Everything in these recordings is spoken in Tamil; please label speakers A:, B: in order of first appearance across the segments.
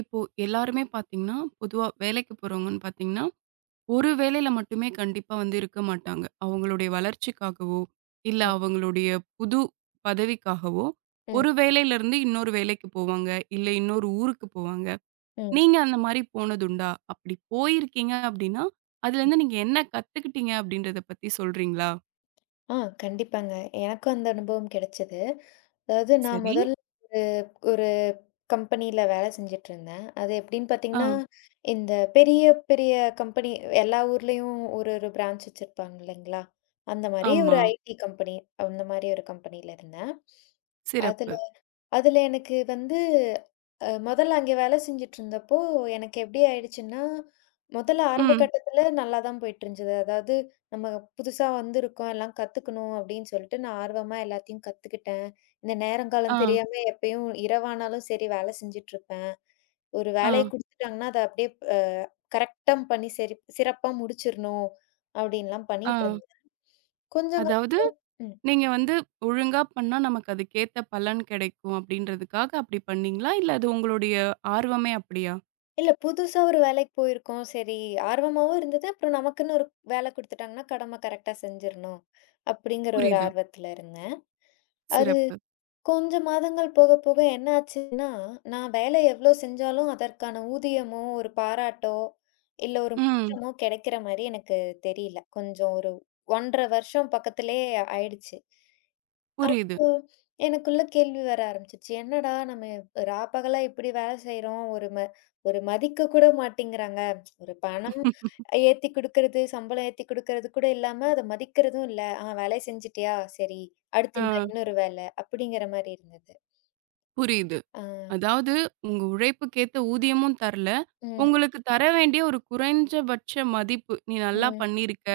A: இப்போ எல்லாருமே பார்த்தீங்கன்னா, பொதுவா வேலைக்கு போறவங்கன்னு பார்த்தீங்கன்னா, ஒரு வேலையில மட்டுமே கண்டிப்பா வந்து இருக்க மாட்டாங்க. அவங்களுடைய வளர்ச்சிக்காகவோ, இல்ல
B: ம்,
A: அவங்களுடைய புது பதவிக்காகவோ,
B: ம்,
A: ஒரு வேலையிலருந்து இன்னொரு வேலைக்கு போவாங்க. இல்ல இன்னொரு ஊருக்கு போவாங்க.
B: ம்,
A: நீங்க அந்த மாரி போனதுண்டா? அப்படி போயிருக்கீங்க அப்படின்னா,
B: ம்.
A: அதுலேருந்து நீங்க என்ன கத்துக்கிட்டீங்க அப்படின்றத பத்தி சொல்றீங்களா?
B: ஆ கண்டிப்பாங்க. எனக்கும் அந்த அனுபவம் கிடைச்சது. அதாவது நான்
A: சரி.
B: முதல்ல ஒரு ஒரு கம்பெனியில வேலை செஞ்சுட்டுருந்தேன். அது எப்படின்னு
A: ஆ.
B: பார்த்தீங்கன்னா, இந்த பெரிய பெரிய கம்பெனி எல்லா ஊர்லயும் ஒரு ஒரு பிரான்ச் வச்சிருப்பாங்க இல்லைங்களா? அந்த மாரி ஒரு
A: ஆமா.
B: ஐடி கம்பெனி அந்த மாரி ஒரு கம்பெனியில இருந்தேன். அதுல
A: சிறப்பு.
B: அதுல எனக்கு வந்து மொதல்ல அங்க வேலை செஞ்சுட்ருந்தப்போ, எனக்கு எப்டி ஆயிடுச்சுன்னா, மொதல்ல ஆரம்ப
A: ம்.
B: கட்டத்துல நல்லா தான் போயிட்டுருந்தது. அதாவது நம்ம புதுசா வந்திருக்கோம், எல்லாம் கத்துக்கணும் அப்டின்னு சொல்லிட்டு நான் ஆர்வமா எல்லாத்தையும் கத்துக்கிட்டேன். இந்த
A: ஆ.
B: நேரங்காலம் தெரியாம எப்பயும் இரவானாலும் சரி வேலை செஞ்சுட்ருப்பேன். ஒரு
A: ஆ.
B: வேலைய குடுத்துட்டாங்கன்னா, அத அப்டியே அ கரெக்ட்டா பண்ணி சரி சிறப்பா முடிச்சிரணும் அப்டின்லாம்
A: ஆ.
B: பண்ணிட்டுருந்தேன். கொஞ்சம்
A: அதாவது
B: ம்.
A: நீங்க வந்து ஒழுங்கா பண்ணா நமக்கு அதுக்கேத்த பலன் கிடைக்கும் அப்படின்றதுக்காக அப்படி பண்ணீங்களா? இல்ல அது உங்களுடைய ஆர்வமே அப்படியா?
B: இல்ல புதுசா ஒரு வேலைக்கு போயிருக்கோம். சரி ஆர்வமாவும் இருந்தது. அப்புறம் நமக்குன்னு ஒரு வேலை குடுத்துட்டாங்கன்னா, கடமை கரெக்ட்டா செஞ்சிரணும். அப்படிங்கிற ஒரு
A: புரியுது.
B: ஆர்வத்துல இருந்தேன். அது
A: சிறப்பு.
B: கொஞ்ச மாதங்கள் போக, போக என்ன ஆச்சுன்னா, நான் வேலை எவ்ளோ செஞ்சாலும் அதற்கான ஊதியமோ, ஒரு பாராட்டோ, இல்ல ஒரு
A: ம்.
B: முற்றமோ கிடைக்கிற மாரி எனக்கு தெரியல. கொஞ்சம் ஒரு 1 1/2 வருஷம் பக்கத்திலே ஆயிடுச்சு.
A: புரியுது.
B: அப்போ எனக்குள்ள கேள்வி வர ஆரம்பிச்சுருச்சு. என்னடா நம்ம ரா பகலா இப்படி வேலை செய்றோம். ஒரு மதிக்க கூட மாட்டேங்கிறாங்க. ஒரு பணம் ஏத்தி குடுக்கறது, சம்பளம் ஏத்தி குடுக்கறது கூட இல்லாம அத மதிக்கிறதும் இல்ல. ஆ வேலை செஞ்சுட்டியா? சரி. அடுத்து
A: ஆ
B: இந்த இன்னொரு வேலை அப்படிங்கிற மாரி இருந்தது.
A: புரியுது.
B: ஆ.
A: அதாவது உங்க உழைப்புக்கேத்த ஊதியமும் தரல.
B: ம்,
A: உங்களுக்கு தர வேண்டிய ஒரு குறைஞ்சபட்ச மதிப்பு. நீ நல்லா
B: ம்,
A: பண்ணியிருக்க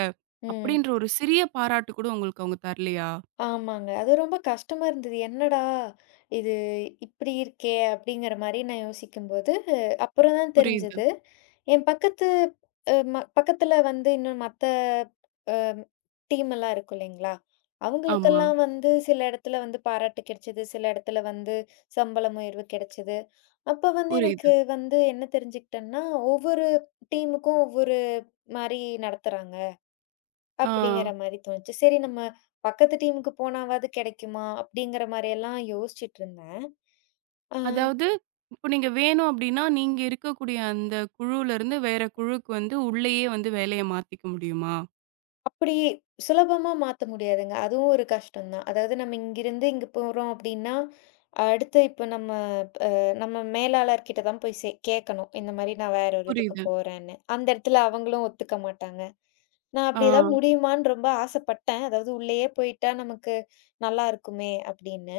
B: ம்.
A: அப்படின்ற ஒரு சிறிய பாராட்டு கூட உங்களுக்கு அவங்க தரலையா?
B: ஆமாங்க. அது ரொம்ப கஷ்டமா இருந்தது. என்னடா! இது இப்பிடி இருக்கே! அப்பிடிங்கிற மாரி நான் யோசிக்கும்போது, அப்புறம் தான்
A: புரியுது.
B: தெரிஞ்சது. என் பக்கத்து அ ம பக்கத்துல வந்து இன்னும் மத்த அ டீம் எல்லாம் இருக்கும் இல்லேங்களா!
A: ஆமா.
B: அவுங்களுக்கெல்லாம் வந்து சில இடத்துல வந்து பாராட்டு கிடைச்சது. சில இடத்துல வந்து சம்பளம் உயர்வு கிடைச்சது. அப்ப வந்து எனக்கு
A: புரியுது.
B: வந்து என்ன தெரிஞ்சுக்கிட்டேன்னா, ஒவ்வொரு டீமுக்கும் ஒவ்வொரு மாரி நடத்துறாங்க.
A: ஆ.
B: அப்படிங்கிற மாரி தோணுச்சு. சரி நம்ம பக்கத்து டீமுக்கு போனாவாவது கிடைக்குமா? அப்படிங்கிற மாரியெல்லாம் யோசிச்சுட்டு இருந்தேன். ஆ
A: அதாவது, இப்போ நீங்க வேணும் அப்டின்னா, நீங்க இருக்கக்கூடிய அந்த குழுலருந்து வேற குழுக்கு வந்து உள்ளயே வந்து வேலைய மாத்திக்க முடியுமா?
B: அப்படி சுலபமா மாத்த முடியாதுங்க. அதுவும் ஒரு கஷ்டம் தான். அதாவது நம்ம இங்கிருந்து இங்க போறோம் அப்படின்னா, அடுத்து இப்ப அ நம்ம மேலாளர் கிட்ட தான் போய் கேட்கணும். இந்த மாரி நான் வேற ஒரு இதுக்கு
A: புரியுது.
B: போறேன்னு. அந்த இடத்துல அவங்களும் ஒத்துக்க மாட்டாங்க. நான்
A: ஆ,
B: அப்படி ஏதாவது முடியுமான்னு ரொம்ப ஆசைப்பட்டேன். அதாவது உள்ளேயே போயிட்டா நமக்கு நல்லா இருக்குமே அப்படின்னு.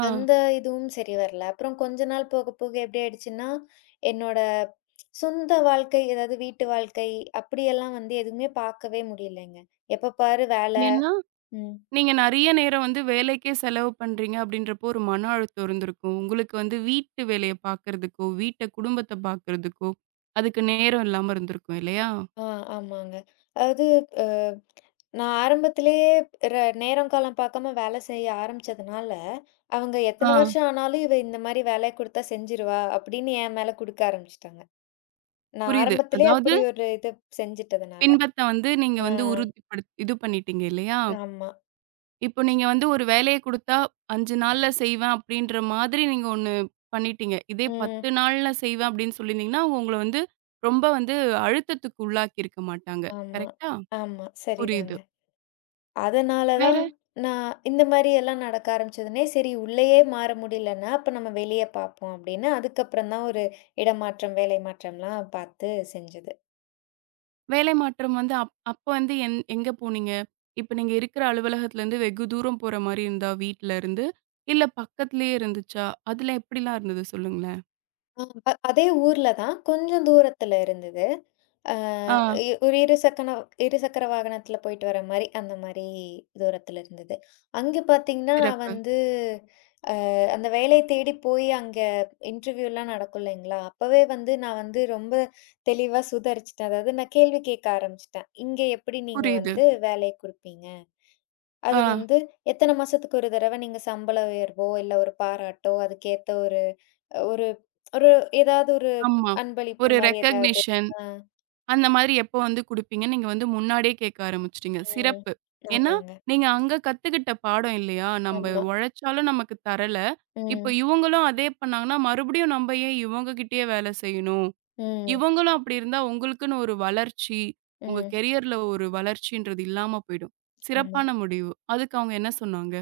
A: ஆ.
B: அந்த இதுவும் சரி வரல. அப்புறம் கொஞ்ச நாள் போக போக எப்படி ஆயிடுச்சுன்னா, என்னோட சொந்த வாழ்க்கை, அதாவது வீட்டு வாழ்க்கை அப்படியெல்லாம் வந்து எதுவுமே பார்க்கவே முடியலைங்க. எப்ப பாரு வேலை.
A: ஏன்னா,
B: ம்.
A: நீங்க நெறைய நேரம் வந்து வேலைக்கே செலவு பண்றீங்க அப்டின்றப்போ ஒரு மன அழுத்தம் இருந்திருக்கும். உங்களுக்கு வந்து வீட்டு வேலைய பார்க்கறதுக்கோ, வீட்ட குடும்பத்த பார்க்கறதுக்கோ, அதுக்கு நேரம் இல்லாம இருந்திருக்கும் இல்லையா?
B: ஆ ஆமாங்க. அதாவது அ நான் ஆரம்பத்திலேயே ர நேரம் காலம் பார்க்காம வேலை செய்ய ஆரம்பிச்சதுனால, அவங்க
A: ஆ
B: எத்தன வருஷம் ஆனாலும் இந்த மாரி வேலைய குடுத்தா செஞ்சுருவா அப்படின்னு என் மேல குடுக்க ஆரம்பிச்சுட்டாங்க. நான்
A: புரியுது.
B: ஆரம்பத்திலேயே
A: அதாவது
B: அப்படி ஒரு இது செஞ்சுட்டதுனால.
A: பின்பத்த வந்து நீங்க
B: ஆ
A: வந்து இது பண்ணிட்டீங்க இல்லையா?
B: ஆமா.
A: இப்போ நீங்க வந்து ஒரு வேலைய குடுத்தா 5 நாள்ல செய்வேன் அப்டின்ற மாதிரி நீங்க ஒண்ணு பண்ணிட்டீங்க. இதே
B: ம்.
A: 10 நாள்ல செய்வேன் அப்டின்னு சொல்லியிருந்தீங்கன்னா, அவங்க உங்கள வந்து ரொம்ப வந்து அழுத்தத்துக்கு உள்ளாக்கி இருக்க மாட்டாங்க.
B: ஆமா,
A: கரெக்ட்டா?
B: ஆமா.
A: புரியுது.
B: சரிதாங்க. அதனால தான்
A: வேற
B: நான் இந்த மாரி எல்லாம் நடக்க ஆரம்பிச்சதுனே, சரி உள்ளயே மாற முடியலன்னா, அப்ப நம்ம வெளிய பார்ப்போம் அப்படின்னு, அதுக்கப்புறம் தான் ஒரு இடமாற்றம், வேலை மாற்றம்லாம் பார்த்து செஞ்சது.
A: வேலை மாற்றம் வந்து அப்ப வந்து எங்க போனீங்க? இப்ப நீங்க இருக்கிற அலுவலகத்துலருந்து வெகு தூரம் போற மாரி இருந்தா வீட்ல இருந்து? இல்ல பக்கத்திலேயே இருந்துச்சா? அதுல எப்படிலாம் இருந்தது சொல்லுங்களேன்?
B: ஆ, அ ப அதே ஊர்ல தான் கொஞ்சம் தூரத்துல இருந்தது. அ
A: ஆ
B: இ ஒரு இருசக்கன இருசக்கர வாகனத்துல போயிட்டு வர மாரி, அந்த மாரி தூரத்துல இருந்தது. அங்க பார்த்தீங்கன்னா, நான்
A: சிறப்பு.
B: வந்து அந்த வேலைய தேடி போய் அங்க இன்டர்வியூலாம் நடக்கும் இல்லைங்களா? அப்பவே வந்து நான் வந்து ரொம்ப தெளிவா சுதாரிச்சுட்டேன். அதாவது நான் கேள்வி கேட்க ஆரம்பிச்சுட்டேன். இங்க எப்படி நீங்க
A: புரியுது.
B: வந்து வேலைய குடுப்பீங்க? அது
A: ஆ
B: வந்து எத்தன மாசத்துக்கு ஒரு தடவ நீங்க சம்பள உயர்வோ, இல்ல ஒரு பாராட்டோ, அதுக்கேத்த ஒரு ஒரு ஒரு ஏதாவது ஒரு
A: ஆமா.
B: அன்பளிப்பு
A: ஒரு
B: மாரி ஏதாவது?
A: ரெகக்னிஷன்.
B: ஆ,
A: அந்த மாதிரி எப்போ வந்து குடுப்பீங்க? நீங்க வந்து முன்னாடியே கேட்க ஆரம்பிச்சுட்டீங்க.
B: ம்.
A: சிறப்பு. ஏன்னா,
B: ஆமாங்க.
A: நீங்க அங்க கத்துக்கிட்ட பாடம் இல்லையா? நம்ப
B: ஆமா.
A: உழைச்சாலும் நமக்கு தரல. இப்போ
B: ம்,
A: இவங்களும் அதே பண்ணாங்கன்னா, மறுபடியும் நம்ப ஏன் இவங்க கிட்டயே வேலை செய்யணும்?
B: ம்,
A: இவங்களும் அப்படி இருந்தா உங்களுக்குன்னு ஒரு வளர்ச்சி, உங்க
B: ம்.
A: கெரியர்ல ஒரு வளர்ச்சின்றது இல்லாம போயிடும்.
B: ஆமா.
A: சிறப்பான முடிவு. அதுக்கு அவங்க என்ன சொன்னாங்க?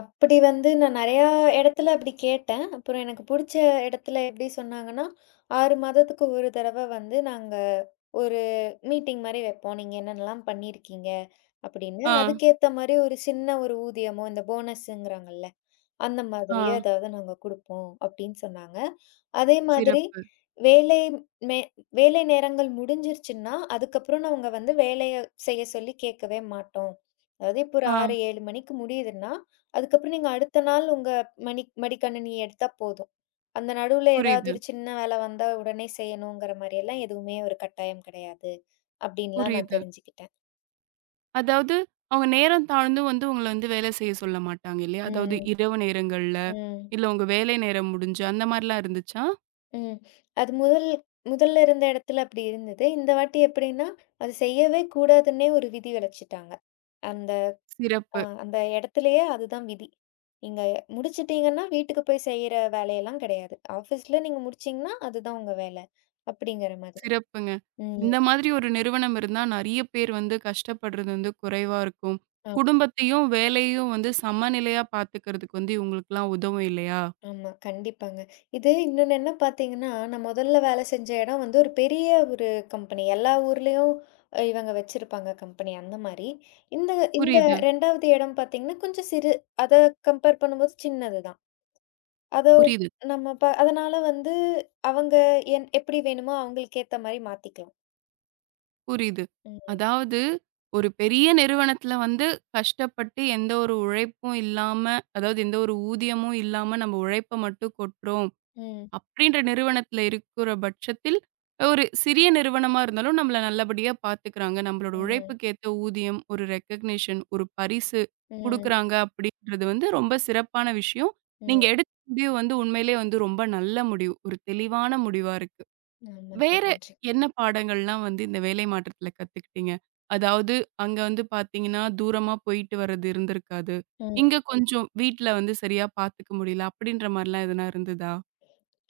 B: அப்படி வந்து நான் நெறையா இடத்துல அப்படி கேட்டேன். அப்புறம் எனக்கு புடிச்ச இடத்துல எப்படி சொன்னாங்கன்னா, 6 மாதத்துக்கு ஒரு தடவ வந்து நாங்க ஒரு மீட்டிங் மாரி வைப்போம். நீங்க என்னென்னலாம் பண்ணியிருக்கீங்க அப்படின்னு.
A: ஆ,
B: அதுக்கேத்த மாரி ஒரு சின்ன ஒரு ஊதியமோ, இந்த போனஸுங்கிறாங்கல்ல, அந்த
A: ஆ.
B: மாதிரியோ ஏதாவது நாங்க குடுப்போம் அப்படின்னு சொன்னாங்க. அதே மாதிரி
A: சிறப்பு.
B: வேலை மே வேலை நேரங்கள் முடிஞ்சிருச்சுன்னா, அதுக்கப்புறம் நான் அவங்க வந்து வேலைய செய்ய சொல்லி கேட்கவே மாட்டோம். அதாவது இப்போ ஒரு
A: ஆ.
B: 6, 7 மணிக்கு முடியுதுன்னா, அதுக்கப்புறம் நீங்க அடுத்த நாள் உங்க மணி மடிக்கணினிய எடுத்தா போதும். அந்த நடுவுல ஏதாவது
A: புரியுது,
B: ஒரு சின்ன வேலை வந்தா உடனே செய்யணுங்கிற மாரியெல்லாம் எதுவுமே ஒரு கட்டாயம் கிடையாது. அப்படின்லாம் நான்
A: புரியுது.
B: தெரிஞ்சுக்கிட்டேன்.
A: அதாவது அவங்க நேரம் தாழ்ந்தும் வந்து உங்கள வந்து வேலை செய்ய சொல்ல மாட்டாங்க இல்லையா? அதாவது
B: ம்,
A: இரவு நேரங்கள்ல.
B: ம்.
A: இல்ல உங்க வேலை நேரம் முடிஞ்சு அந்த மாரிலாம் இருந்துச்சா?
B: ம். அது முதல்ல இருந்த இடத்துல அப்படி இருந்தது. இந்த வாட்டி எப்படின்னா, அது செய்யவே கூடாதுன்னே ஒரு விதி விதிச்சுட்டாங்க. அந்த அ
A: சிறப்பு,
B: அந்த இடத்துலயே அதுதான் விதி. நீங்க முடிச்சுட்டீங்கன்னா, வீட்டுக்கு போய் செய்ற வேலையெல்லாம் கிடையாது. ஆஃபீஸ்ல நீங்க முடிச்சீங்கன்னா, அதுதான் உங்க வேலை. அப்படிங்கிற மாதிரி.
A: சிறப்புங்க.
B: ம்.
A: இந்த மாதிரி ஒரு நிறுவனம் இருந்தா நெறைய பேர் வந்து கஷ்டப்படுறது வந்து குறைவா இருக்கும். குடும்பத்தையும், வேலையும் வந்து சமநிலையா பார்த்துக்கிறதுக்கு வந்து இவங்களுக்கெல்லாம் உதவும் இல்லையா?
B: ஆமா. கண்டிப்பாங்க. இது இன்னொன்னு என்ன பார்த்தீங்கன்னா, நான் முதல்ல வேலை செஞ்ச இடம் வந்து ஒரு பெரிய ஒரு கம்பெனி. எல்லா ஊர்லயும் இவங்க வச்சிருப்பாங்க கம்பெனி அந்த மாரி. இந்த இந்த
A: புரியுது,
B: 2வது இடம் பார்த்தீங்கன்னா, கொஞ்சம் சிறு அத கம்பேர் பண்ணும்போது சின்னது தான். அத
A: புரியுது,
B: நம்ம ப அதனால வந்து அவங்க என் எப்படி வேணுமோ அவங்களுக்கு ஏத்த மாரி மாத்திக்கலாம்.
A: புரியுது.
B: ம்.
A: அதாவது ஒரு பெரிய நிறுவனத்துல வந்து கஷ்டப்பட்டு எந்த ஒரு உழைப்பும் இல்லாம, அதாவது எந்த ஒரு ஊதியமும் இல்லாம நம்ம உழைப்ப மட்டும் கொட்டுறோம்.
B: ம்.
A: அப்படின்ற நிறுவனத்தில இருக்கிற பட்சத்தில், ஒரு சிறிய நிறுவனமா இருந்தாலும் நம்மள நல்லபடியா பார்த்துக்கிறாங்க. நம்மளோட
B: ம்.
A: உழைப்புக்கு ஏத்த ஊதியம், ஒரு ரெகக்னிஷன், ஒரு பரிசு
B: ம்.
A: குடுக்குறாங்க அப்படின்றது வந்து ரொம்ப சிறப்பான விஷயம்.
B: ம்.
A: நீங்க எடுத்த முடிவு வந்து உண்மையிலேயே வந்து ரொம்ப நல்ல முடிவு. ஒரு தெளிவான முடிவா இருக்கு.
B: ஆமாங்க.
A: வேற
B: நன்றி.
A: என்ன பாடங்கள்லாம் வந்து இந்த வேலை மாற்றத்தில கத்துக்கிட்டீங்க? அதாவது அங்க வந்து பார்த்தீங்கன்னா, தூரமா போயிட்டு வர்றது இருந்திருக்காது.
B: ம்.
A: இங்க கொஞ்சம் வீட்ல வந்து சரியா பார்த்துக்க முடியல அப்படின்ற மாரிலாம் எதுனா இருந்ததா?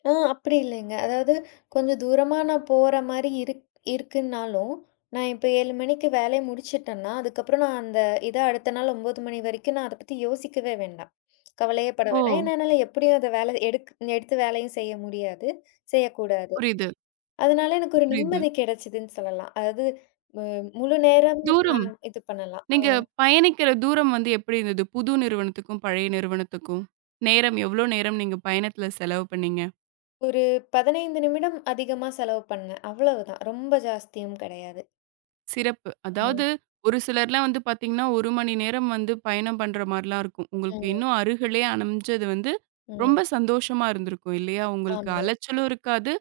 B: அப்படி இல்லைங்க. அதாவது கொஞ்சம் தூரமா நான் போற மாரி இருக்குன்னாலும், நான் இப்ப 7 மணிக்கு வேலைய முடிச்சுட்டேன்னா, அதுக்கப்புறம் நான் அந்த இத அடுத்த நாள் 9 மணி வரைக்கும் நான் அத பத்தி யோசிக்கவே வேண்டாம். கவலையே பட
A: ஓ!
B: வேணாம். ஏன்னா என்னால எப்படியும் அத வேல எடுத்து வேலையும் செய்ய முடியாது, செய்யக்கூடாது.
A: புரியுது,
B: அதனால எனக்கு ஒரு
A: புரியுது.
B: நிம்மதி கிடைச்சதுன்னு சொல்லலாம். அதாவது மு முழு நேரம்
A: தூரம்
B: நான் இது பண்ணலாம். ஆ
A: நீங்க பயணிக்கிற தூரம் வந்து எப்படி இருந்தது? புது நிறுவனத்துக்கும், பழைய நிறுவனத்துக்கும்? நேரம் எவ்ளோ நேரம் நீங்க பயணத்துல செலவு பண்ணீங்க?
B: ஒரு 15 நிமிடம் அதிகமா செலவு பண்ணேன். அவ்வளவுதான். ரொம்ப ஜாஸ்தியும் கிடையாது.
A: சிறப்பு.
B: ம்,
A: அதாவது ஒரு சிலர்லாம் வந்து பார்த்தீங்கன்னா, 1 மணி நேரம் வந்து பயணம் பண்ற மாரிலாம் இருக்கும்.
B: ம்,
A: உங்களுக்கு இன்னும் அருகிலே அமைஞ்சது வந்து
B: ம்.
A: ரொம்ப சந்தோஷமா இருந்திருக்கும் இல்லையா? உங்களுக்கு
B: ஆமா,
A: அலைச்சலும் இருக்காது,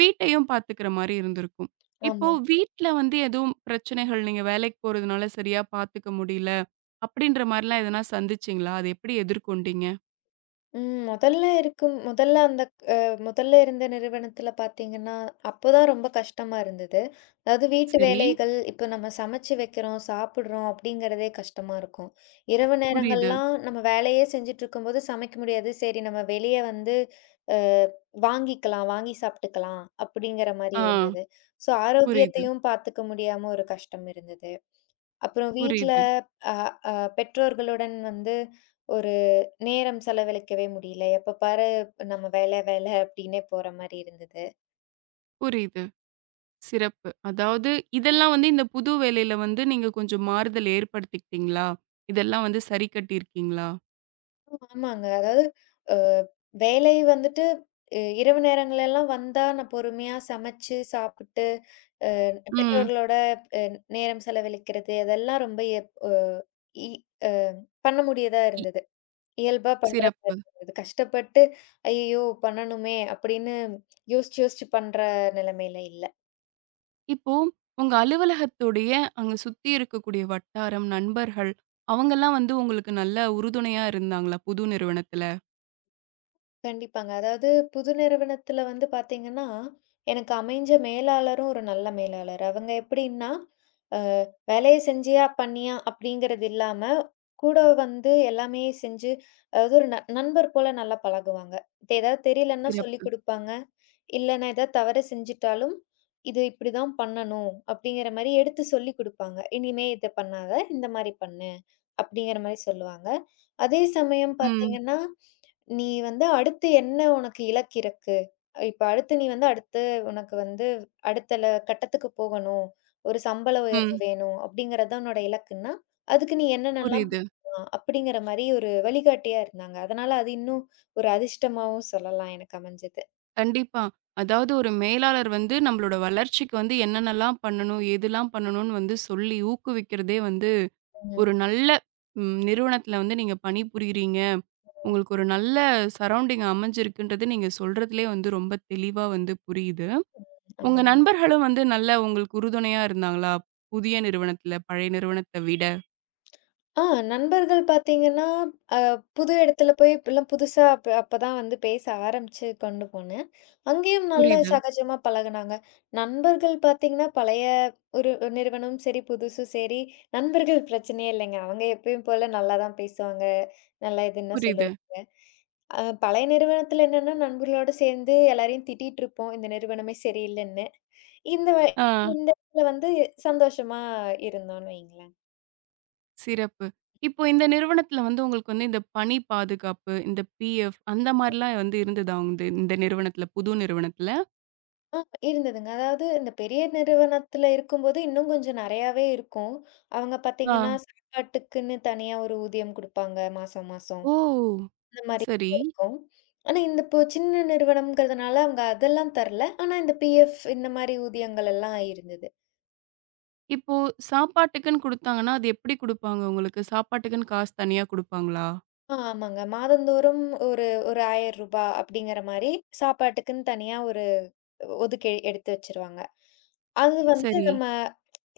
A: வீட்டையும் பார்த்துக்கிற மாரி இருந்திருக்கும். இப்போ
B: ஆமா.
A: வீட்ல வந்து எதுவும் பிரச்சனைகள் நீங்க வேலைக்கு போறதுனால சரியா பார்த்துக்க முடியல, அப்படின்ற மாரிலாம் எதனா சந்திச்சீங்களா? அத எப்படி எதிர்கொண்டீங்க?
B: ம். முதல்ல இருக்கும் முதல்ல அந்த அ முதல்ல இருந்த நிறுவனத்தில பார்த்தீங்கன்னா, அப்பதான் ரொம்ப கஷ்டமா இருந்தது. அதாவது வீட்டு
A: சரி,
B: வேலைகள் இப்ப நம்ம சமைச்சு வைக்கிறோம், சாப்பிடுறோம் அப்படிங்கிறதே கஷ்டமா இருக்கும். இரவு
A: புரியுது.
B: நேரங்கள்லாம் நம்ம வேலையே செஞ்சுட்டுருக்கும்போது சமைக்க முடியாது. சரி நம்ம வெளிய வந்து அ வாங்கிக்கலாம், வாங்கி சாப்பிட்டுக்கலாம் அப்படிங்கிற மாரி
A: ஆ,
B: இருந்தது. ஸோ
A: புரியுது,
B: ஆரோக்கியத்தையும் பார்த்துக்க முடியாம ஒரு கஷ்டம் இருந்தது. அப்புறம் வீட்ல
A: புரியுது,
B: அ அ பெற்றோர்களுடன் வந்து ஒரு நேரம் செலவழிக்கவே முடியல. எப்ப பாரு நம்ம வேலை, வேலை அப்டின்னே போற மாரி இருந்தது.
A: புரியுது. சிறப்பு. அதாவது இதெல்லாம் வந்து இந்த புது வேலையில வந்து நீங்க கொஞ்சம் மாறுதல் ஏற்படுத்திக்கிட்டீங்களா? இதெல்லாம் வந்து சரி கட்டியிருக்கீங்களா?
B: ஆமாங்க. அதாவது அ வேலை வந்துட்டு இரவு நேரங்கள்லாம் வந்தா நான் பொறுமையா சமைச்சு, சாப்பிட்டு
A: ம்.
B: பெற்றோர்களோட அ நேரம் செலவழிக்கிறது அதெல்லாம் ரொம்ப எப் அ இ அ பண்ண முடியதா
A: இ
B: இருந்தது. இயல்பா பண்ற
A: சிறப்பு.
B: மாரி இருந்தது. கஷ்டப்பட்டு "ஐயய்யோ! பண்ணணுமே" அப்படின்னு யோசிச்சு, யோசிச்சு பண்ற நிலைமையில இல்ல.
A: இப்போ உங்க அலுவலகத்துடைய அங்க சுத்தி இருக்கக்கூடிய வட்டாரம், நண்பர்கள் அவங்கலாம் வந்து உங்களுக்கு நல்ல உறுதுணையா இருந்தாங்களா? புது நிறுவனத்துல?
B: கண்டிப்பாங்க. அதாவது புது நிறுவனத்துல வந்து பார்த்தீங்கன்னா, எனக்கு அமைஞ்ச மேலாளரும் ஒரு நல்ல மேலாளர். அவங்க எப்படின்னா, "வேலைய செஞ்சியா? பண்ணியா?" அப்படிங்கிறது இல்லாம, கூட வந்து எல்லாமே செஞ்சு அதாவது ஒரு நண்பர் போல நல்லா பழகுவாங்க. இப்ப ஏதாவது தெரியலன்னா சொல்லிக்
A: சிறப்பு.
B: குடுப்பாங்க. இல்ல நான் ஏதாவது தவறு செஞ்சுட்டாலும், "இது இப்படிதான் பண்ணணும்." அப்படிங்கிற மாரி எடுத்து சொல்லிக் குடுப்பாங்க. "இனிமே இத பண்ணாத, இந்த மாரி பண்ணு." அப்படிங்கிற மாரி சொல்லுவாங்க. அதே சமயம்
A: ம்,
B: பார்த்தீங்கன்னா, "நீ வந்து அடுத்து என்ன உனக்கு இலக்கு இருக்கு? இப்ப அடுத்து நீ வந்து அடுத்து உனக்கு வந்து அடுத்த கட்டத்துக்கு போகணும். ஒரு சம்பள உயர்வு
A: ம்.
B: வேணும் அப்படிங்கிறது தான் உன்னோட இலக்குன்னா, அதுக்கு நீ என்னென்னலாம்
A: புரியுது.
B: பண்ணலாம்?" அப்படிங்கிற மாரி ஒரு வழிகாட்டியா இருந்தாங்க. அதனால அது இன்னும் ஒரு அதிர்ஷ்டமாவும் சொல்லலாம் எனக்கு அமைஞ்சது.
A: கண்டிப்பா. அதாவது ஒரு மேலாளர் வந்து நம்மளோட வளர்ச்சிக்கு வந்து என்னென்னலாம் பண்ணணும்? எதுலாம் பண்ணணும்னு வந்து சொல்லி ஊக்குவிக்கிறதே வந்து
B: ம்.
A: ஒரு நல்ல ம், நிறுவனத்துல வந்து நீங்க பணிபுரிகிறீங்க. உங்களுக்கு ஒரு நல்ல சரவுண்டிங் அமைஞ்சிருக்குன்றது நீங்க சொல்றதிலயே வந்து ரொம்ப தெளிவா வந்து புரியுது. உங்க
B: ஆமாங்க.
A: நண்பர்களும் வந்து நல்ல உங்களுக்கு உறுதுணையா இருந்தாங்களா? புதிய நிறுவனத்துல, பழைய நிறுவனத்த விட?
B: ஆ நண்பர்கள் பார்த்தீங்கன்னா, அ புது இடத்துல போய் இப்பலாம் புதுசா அப்ப அப்பதான் வந்து பேச ஆரம்பிச்சு கொண்டு போனேன். அங்கேயும் நல்ல
A: புரியுது,
B: சகஜமா பழகுனாங்க. நண்பர்கள் பார்த்தீங்கன்னா, பழைய ஒரு நிறுவனமும் சரி, புதுசும் சரி, நண்பர்கள் பிரச்சனையே இல்லைங்க. அவங்க எப்பயும் போல நல்லா தான் பேசுவாங்க. நல்லா இதுன்னு தான்
A: புரியுது.
B: சொல்லுவாங்க. பழைய நிறுவனத்துல என்னன்னா, நண்பர்களோட சேர்ந்து எல்லாரையும் திட்டிட்டுருப்போம். இந்த நிறுவனமே சரியில்லன்னு. இந்த வ
A: ஆ
B: இந்த இடத்துல வந்து சந்தோஷமா இருந்தோம்னு வைங்களேன்.
A: சிறப்பு. இப்போ இந்த நிறுவனத்துல வந்து உங்களுக்கு வந்து இந்த பணி பாதுகாப்பு, இந்த பிஎஃப் அந்த மாரிலாம் வந்து இருந்ததா? இந்த இந்த நிறுவனத்துல, புது நிறுவனத்துல?
B: ஆ இருந்ததுங்க. அதாவது இந்த பெரிய நிறுவனத்துல இருக்கும்போது, இன்னும் கொஞ்சம் நெறையாவே இருக்கும். அவங்க பாத்தீங்கன்னா,
A: ஆ.
B: சாப்பாட்டுக்குன்னு தனியா ஒரு ஊதியம் குடுப்பாங்க மாசம், மாசம்.
A: ஓ!
B: இந்த மாரி
A: சரி.
B: இருக்கும். ஆனா, இந்த இப்போ சின்ன நிறுவனம்ங்கிறதுனால அவங்க அதெல்லாம் தரல. ஆனா, இந்த பிஎஃப் இந்த மாரி ஊதியங்கள் எல்லாம் இருந்தது.
A: இப்போ சாப்பாட்டுக்குன்னு குடுத்தாங்கன்னா, அது எப்படி குடுப்பாங்க உங்களுக்கு? சாப்பாட்டுக்குன்னு காசு தனியா குடுப்பாங்களா?
B: ஆமாங்க. மாதந்தோறும் ஒரு ஒரு ரூ. 1000 அப்படிங்கிற மாரி சாப்பாட்டுக்குன்னு தனியா ஒரு ஒதுக்கி எடுத்து வச்சுருவாங்க. அது வந்து
A: சரி.
B: நம்ம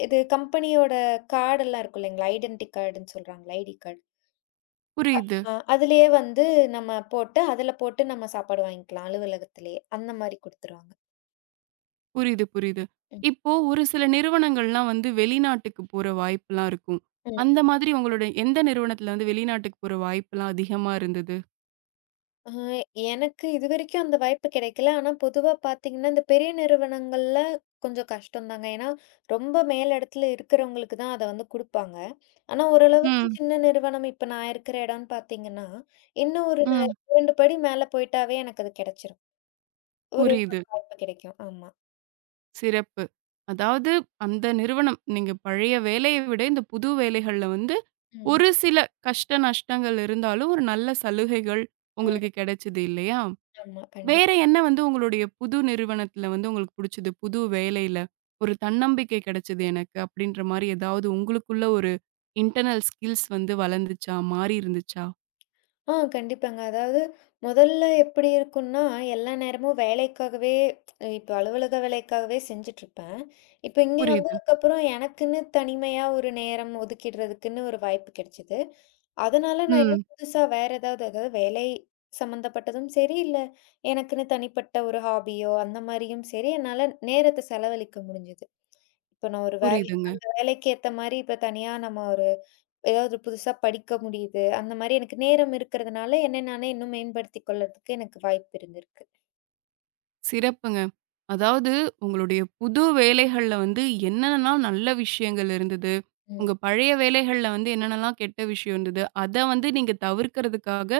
B: இது கம்பெனியோட கார்டெல்லாம் இருக்கும் இல்லைங்களா? ஐடென்டி கார்டுன்னு சொல்றாங்கல்ல. ID card.
A: புரியுது,
B: அதிலேயே வந்து நம்ம போட்டு, அதில போட்டு நம்ம சாப்பாடு வாங்கிக்கலாம் அலுவலகத்திலேயே. அந்த மாரி குடுத்துருவாங்க.
A: புரியுது, புரியுது. இப்போ ஒரு சில நிறுவனங்கள்லாம் வந்து வெளிநாட்டுக்கு போற வாய்ப்புலாம் இருக்கும்.
B: ம்.
A: அந்த மாதிரி உங்களோட எந்த நிறுவனத்துல வந்து வெளிநாட்டுக்கு போற வாய்ப்புலாம் அதிகமா இருந்தது?
B: ஆ, எனக்கு இதுவரைக்கும் அந்த வாய்ப்பு கிடைக்கல. ஆனா, பொதுவா பார்த்தீங்கன்னா, இந்த பெரிய நிறுவனங்கள்ல கொஞ்சம் கஷ்டம்தாங்க. ஏன்னா, ரொம்ப மேல் இடத்துல இருக்கிறவங்களுக்கு தான் அத வந்து குடுப்பாங்க. ஆனா, ஓரளவுக்கு
A: ம்,
B: சின்ன நிறுவனம் இப்ப நான் இருக்கிற இடம்னு பார்த்தீங்கன்னா, இன்னும் ஒரு
A: ம்.
B: 2 படி மேல போயிட்டாவே எனக்கு அது கிடைச்சிரும். ஒரு
A: புரியுது.
B: வாய்ப்பு கிடைக்கும். ஆமா.
A: சிறப்பு. அதாவது அந்த நிறுவனம் நீங்க பழைய வேலைய விட இந்த புது வேலைகள்ல வந்து
B: ம்.
A: ஒரு சில கஷ்ட நஷ்டங்கள் இருந்தாலும், ஒரு நல்ல சலுகைகள்
B: ம்.
A: உங்களுக்கு கிடைச்சது இல்லையா?
B: ஆமா.
A: வேற
B: கண்டிப்பா.
A: என்ன வந்து உங்களுடைய புது நிறுவனத்துல வந்து உங்களுக்கு புடிச்சது? புது வேலையில, ஒரு தன்னம்பிக்கை கிடைச்சது எனக்கு அப்படின்ற மாரி ஏதாவது உங்களுக்குள்ள ஒரு இன்டர்னல் ஸ்கில்ஸ் வந்து வளர்ந்துச்சா? மாறி இருந்துச்சா?
B: கண்டிப்பாங்க. அதாவது முதல்ல எப்படி இருக்கும்னா, எல்லா நேரமும் வேலைக்காகவே இப்போ அலுவலக வேலைக்காகவே செஞ்சுட்ருப்பேன். இப்போ இங்க
A: புரியுது.
B: வந்ததுக்கப்புறம் எனக்குன்னு தனிமையா ஒரு நேரம் ஒதுக்கிடுறதுக்குன்னு ஒரு வாய்ப்பு கிடைச்சது. அதனால நான்
A: ம்.
B: இன்னும் புதுசா வேற ஏதாவது அதாவது வேலை சம்மந்தப்பட்டதும் சரி, இல்ல எனக்குன்னு தனிப்பட்ட ஒரு ஹாபியோ அந்த மாரியும் சரி, என்னால நேரத்த செலவழிக்க முடிஞ்சது. இப்ப நான் ஒரு வேலை
A: புரியுதுங்க.
B: அந்த வேலைக்கு ஏத்த மாரி இப்ப தனியா நம்ம ஒரு ஏதாவது புதுசா படிக்க முடியுது. அந்த மாரி எனக்கு நேரம் இருக்கிறதுனால, என்னை நானே இன்னும் மேம்படுத்திக் கொள்றதுக்கு எனக்கு வாய்ப்பு இருந்திருக்கு.
A: சிறப்புங்க. அதாவது உங்களுடைய புது வேலைகள்ல வந்து என்னென்னலாம் நல்ல விஷயங்கள் இருந்தது?
B: ம்.
A: உங்க பழைய வேலைகள்ல வந்து என்னென்னலாம் கெட்ட விஷயம் இருந்தது? அத வந்து நீங்க தவிர்க்கிறதுக்காக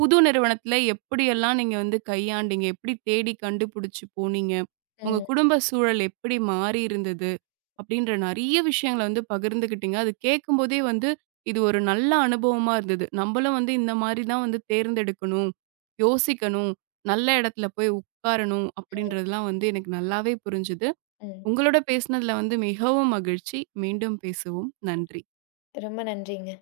A: புது நிறுவனத்துல எப்படியெல்லாம் நீங்க வந்து கையாண்டீங்க? எப்படி தேடி கண்டுபிடிச்சு போனீங்க? உங்க
B: ம்.
A: குடும்ப சூழல் எப்படி மாறி இருந்தது? அப்படின்ற நெறைய விஷயங்கள வந்து பகிர்ந்துக்கிட்டீங்க. அது கேட்கும்போதே வந்து, இது ஒரு நல்ல அனுபவமா இருந்தது. நம்பளும் வந்து இந்த மாரி தான் வந்து தேர்ந்தெடுக்கணும், யோசிக்கணும், நல்ல இடத்துல போய் உட்காரணும்
B: ம்.
A: அப்படின்றதெல்லாம் வந்து எனக்கு நல்லாவே புரிஞ்சுது.
B: ம்.
A: உங்களோட பேசினதுல வந்து மிகவும் மகிழ்ச்சி. மீண்டும் பேசுவோம். நன்றி.
B: ரொம்ப நன்றிங்க.